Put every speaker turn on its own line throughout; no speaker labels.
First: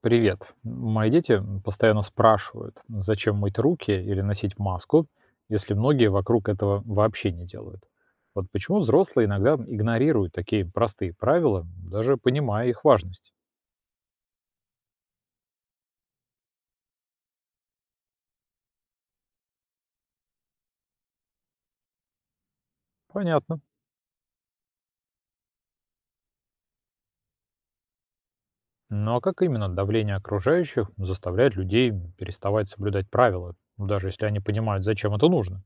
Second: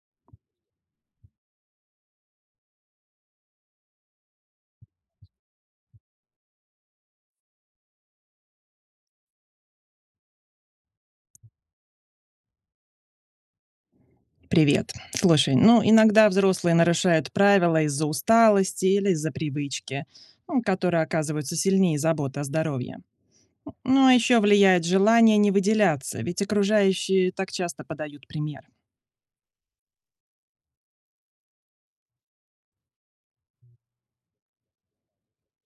Привет. Мои дети постоянно спрашивают, зачем мыть руки или носить маску, если многие вокруг этого вообще не делают. Вот почему взрослые иногда игнорируют такие простые правила, даже понимая их важность.
Привет. Слушай, ну иногда взрослые нарушают правила из-за усталости или из-за привычки, ну, которые оказываются сильнее заботы о здоровье.
Понятно.
Ну а еще влияет желание не выделяться, ведь окружающие так часто подают пример.
Но как именно давление окружающих заставляет людей переставать соблюдать правила, ну, даже если они понимают, зачем это нужно?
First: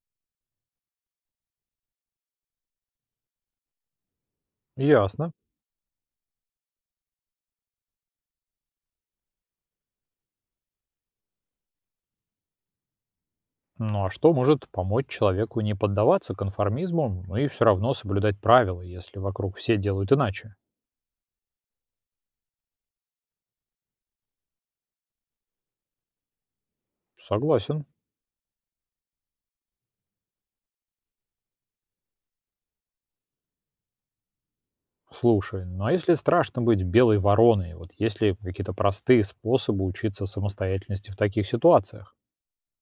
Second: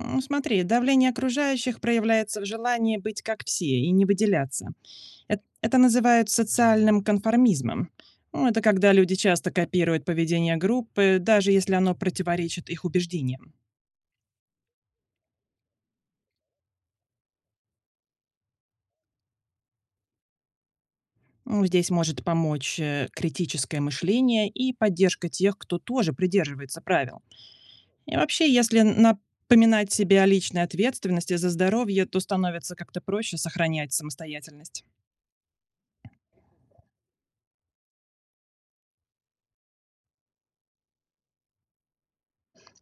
Смотри, давление окружающих проявляется в желании быть как все и не выделяться.
Ясно.
Это называют социальным конформизмом. Ну, это когда люди часто копируют поведение группы, даже если оно противоречит их убеждениям.
Ну а что может помочь человеку не поддаваться конформизму, ну и все равно соблюдать правила, если вокруг все делают иначе?
Ну, здесь может помочь критическое мышление и поддержка тех, кто тоже придерживается правил.
Согласен.
И вообще, если напоминать себе о личной ответственности за здоровье, то становится как-то проще сохранять самостоятельность.
Слушай, ну а если страшно быть белой вороной, вот есть ли какие-то простые способы учиться самостоятельности в таких ситуациях?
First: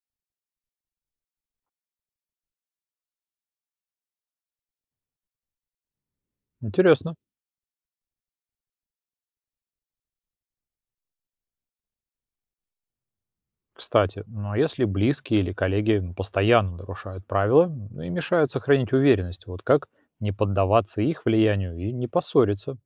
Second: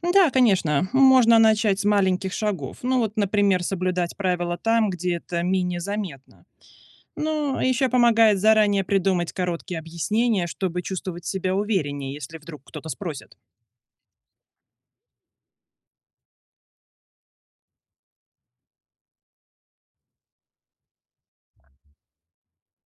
Да, конечно, можно начать с маленьких шагов. Ну вот, например, соблюдать правила там, где это менее заметно.
Интересно.
Ну, еще помогает заранее придумать короткие объяснения, чтобы чувствовать себя увереннее, если вдруг кто-то спросит.
Кстати, ну а если близкие или коллеги постоянно нарушают правила, ну и мешают сохранить уверенность, вот как не поддаваться их влиянию и не поссориться?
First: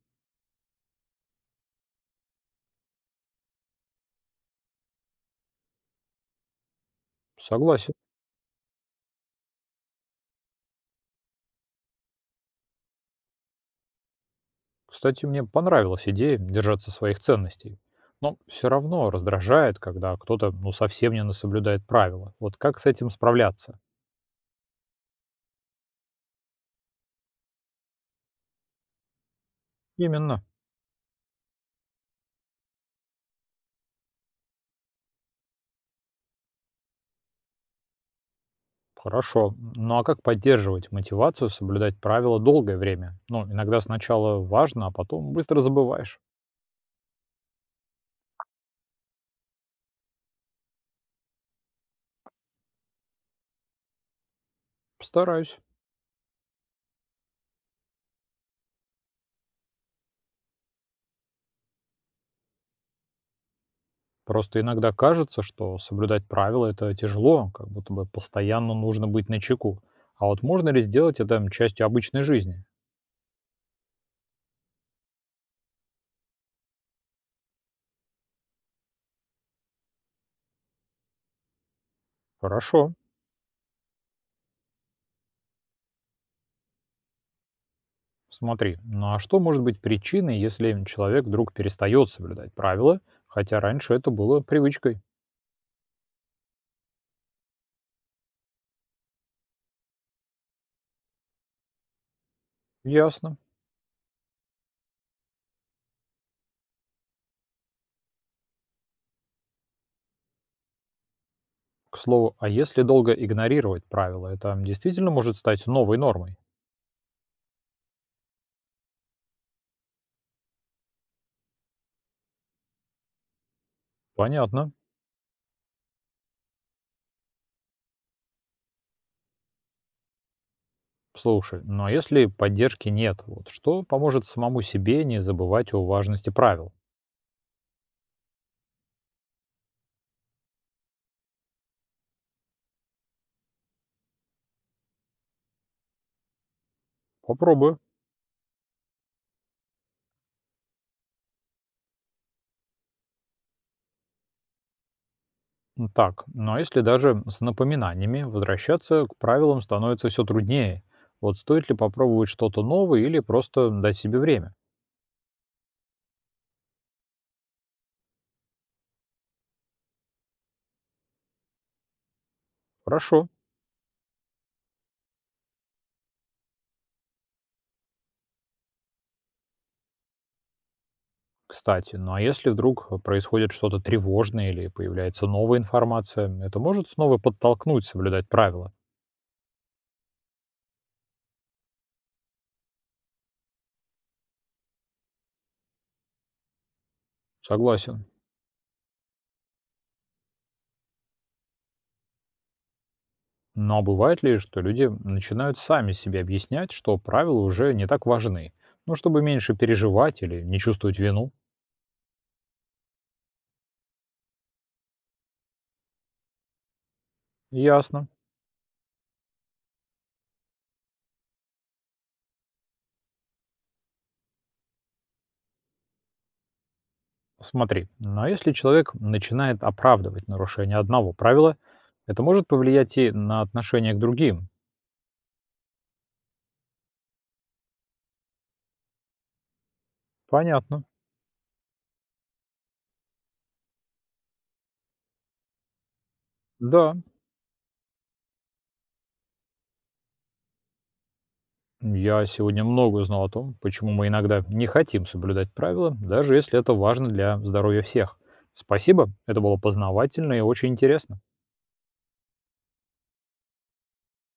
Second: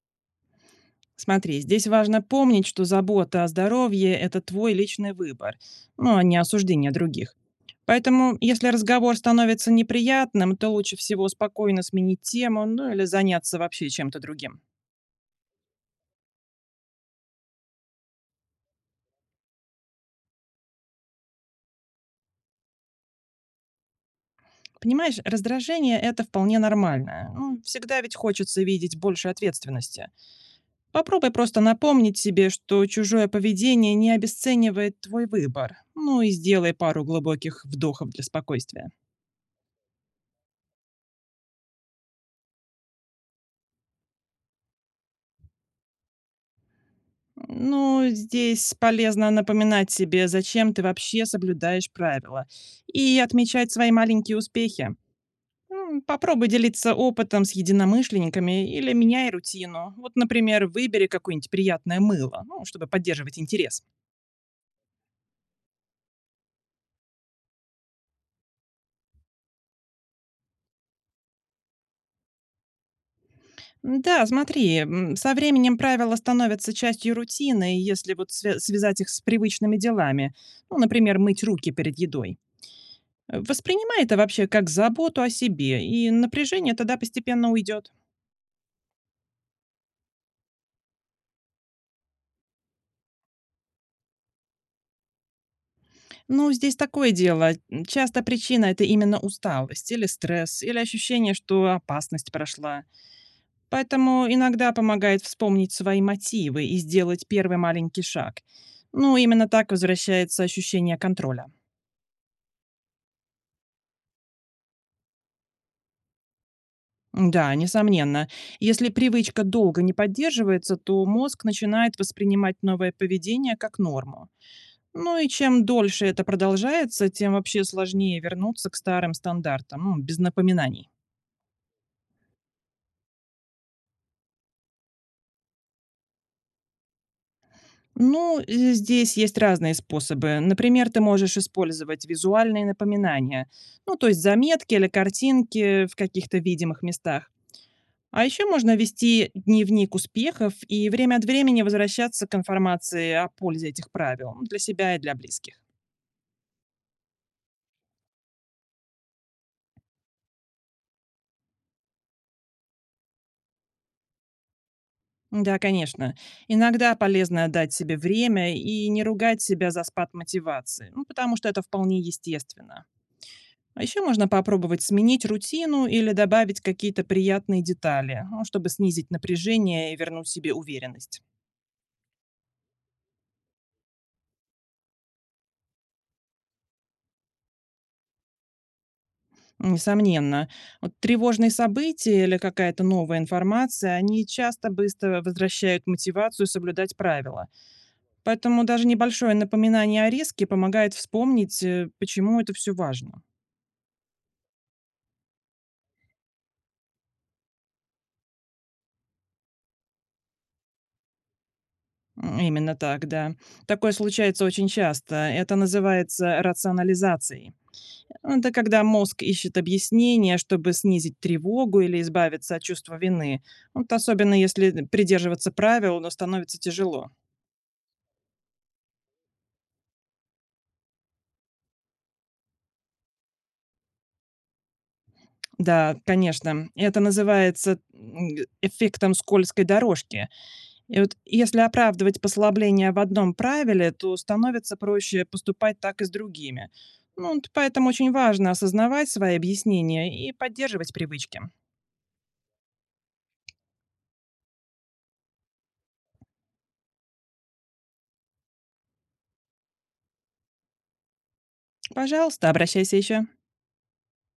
Смотри, здесь важно помнить, что забота о здоровье – это твой личный выбор, ну, а не осуждение других.
Согласен.
Поэтому, если разговор становится неприятным, то лучше всего спокойно сменить тему, ну или заняться вообще чем-то другим.
Кстати, мне понравилась идея держаться своих ценностей. Но все равно раздражает, когда кто-то ну совсем не соблюдает правила. Вот как с этим справляться?
Понимаешь, раздражение – это вполне нормально. Ну, всегда ведь хочется видеть больше ответственности.
Именно.
Попробуй просто напомнить себе, что чужое поведение не обесценивает твой выбор. Ну и сделай пару глубоких вдохов для спокойствия.
Хорошо. Ну а как поддерживать мотивацию соблюдать правила долгое время? Ну, иногда сначала важно, а потом быстро забываешь.
Ну, здесь полезно напоминать себе, зачем ты вообще соблюдаешь правила, и отмечать свои маленькие успехи.
Постараюсь.
Попробуй делиться опытом с единомышленниками или меняй рутину. Вот, например, выбери какое-нибудь приятное мыло, ну, чтобы поддерживать интерес.
Просто иногда кажется, что соблюдать правила это тяжело, как будто бы постоянно нужно быть на чеку. А вот можно ли сделать это частью обычной жизни?
Да, смотри, м, со временем правила становятся частью рутины, если вот связать их с привычными делами. Ну, например, мыть руки перед едой.
Хорошо.
Воспринимай это вообще как заботу о себе, и напряжение тогда постепенно уйдет.
Смотри, ну а что может быть причиной, если человек вдруг перестает соблюдать правила, хотя раньше это было привычкой?
Ну, здесь такое дело. Часто причина – это именно усталость или стресс, или ощущение, что опасность прошла.
Ясно.
Поэтому иногда помогает вспомнить свои мотивы и сделать первый маленький шаг. Ну, именно так возвращается ощущение контроля.
К слову, а если долго игнорировать правила, это действительно может стать новой нормой?
Да, несомненно. Если привычка долго не поддерживается, то мозг начинает воспринимать новое поведение как норму.
Понятно.
Ну и чем дольше это продолжается, тем вообще сложнее вернуться к старым стандартам, ну, без напоминаний.
Слушай, ну а если поддержки нет, вот что поможет самому себе не забывать о важности правил?
Ну, здесь есть разные способы. Например, ты можешь использовать визуальные напоминания, ну, то есть заметки или картинки в каких-то видимых местах.
Попробую.
А еще можно вести дневник успехов и время от времени возвращаться к информации о пользе этих правил м, для себя и для близких.
Так, ну а если даже с напоминаниями возвращаться к правилам становится все труднее, вот стоит ли попробовать что-то новое или просто дать себе время?
Да, конечно. Иногда полезно дать себе время и не ругать себя за спад мотивации, ну, потому что это вполне естественно.
Хорошо.
А еще можно попробовать сменить рутину или добавить какие-то приятные детали, ну, чтобы снизить напряжение и вернуть себе уверенность.
Кстати, ну а если вдруг происходит что-то тревожное или появляется новая информация, это может снова подтолкнуть соблюдать правила?
Несомненно, вот тревожные события или какая-то новая информация, они часто быстро возвращают мотивацию соблюдать правила.
Согласен.
Поэтому даже небольшое напоминание о риске помогает вспомнить, почему это все важно.
Но бывает ли, что люди начинают сами себе объяснять, что правила уже не так важны? Ну, чтобы меньше переживать или не чувствовать вину?
Именно так, да. Такое случается очень часто. Это называется рационализацией.
Ясно.
Ну, это когда мозг ищет объяснение, чтобы снизить тревогу или избавиться от чувства вины. Вот особенно если придерживаться правил, но становится тяжело.
Смотри, но если человек начинает оправдывать нарушение одного правила, это может повлиять и на отношение к другим.
Да, конечно, это называется эффектом скользкой дорожки.
Понятно.
И вот если оправдывать послабление в одном правиле, то становится проще поступать так и с другими.
Да,
Ну, вот поэтому очень важно осознавать свои объяснения и поддерживать привычки.
я сегодня много узнал о том, почему мы иногда не хотим соблюдать правила, даже если это важно для здоровья всех. Спасибо, это было познавательно и очень интересно.
Пожалуйста, обращайся еще.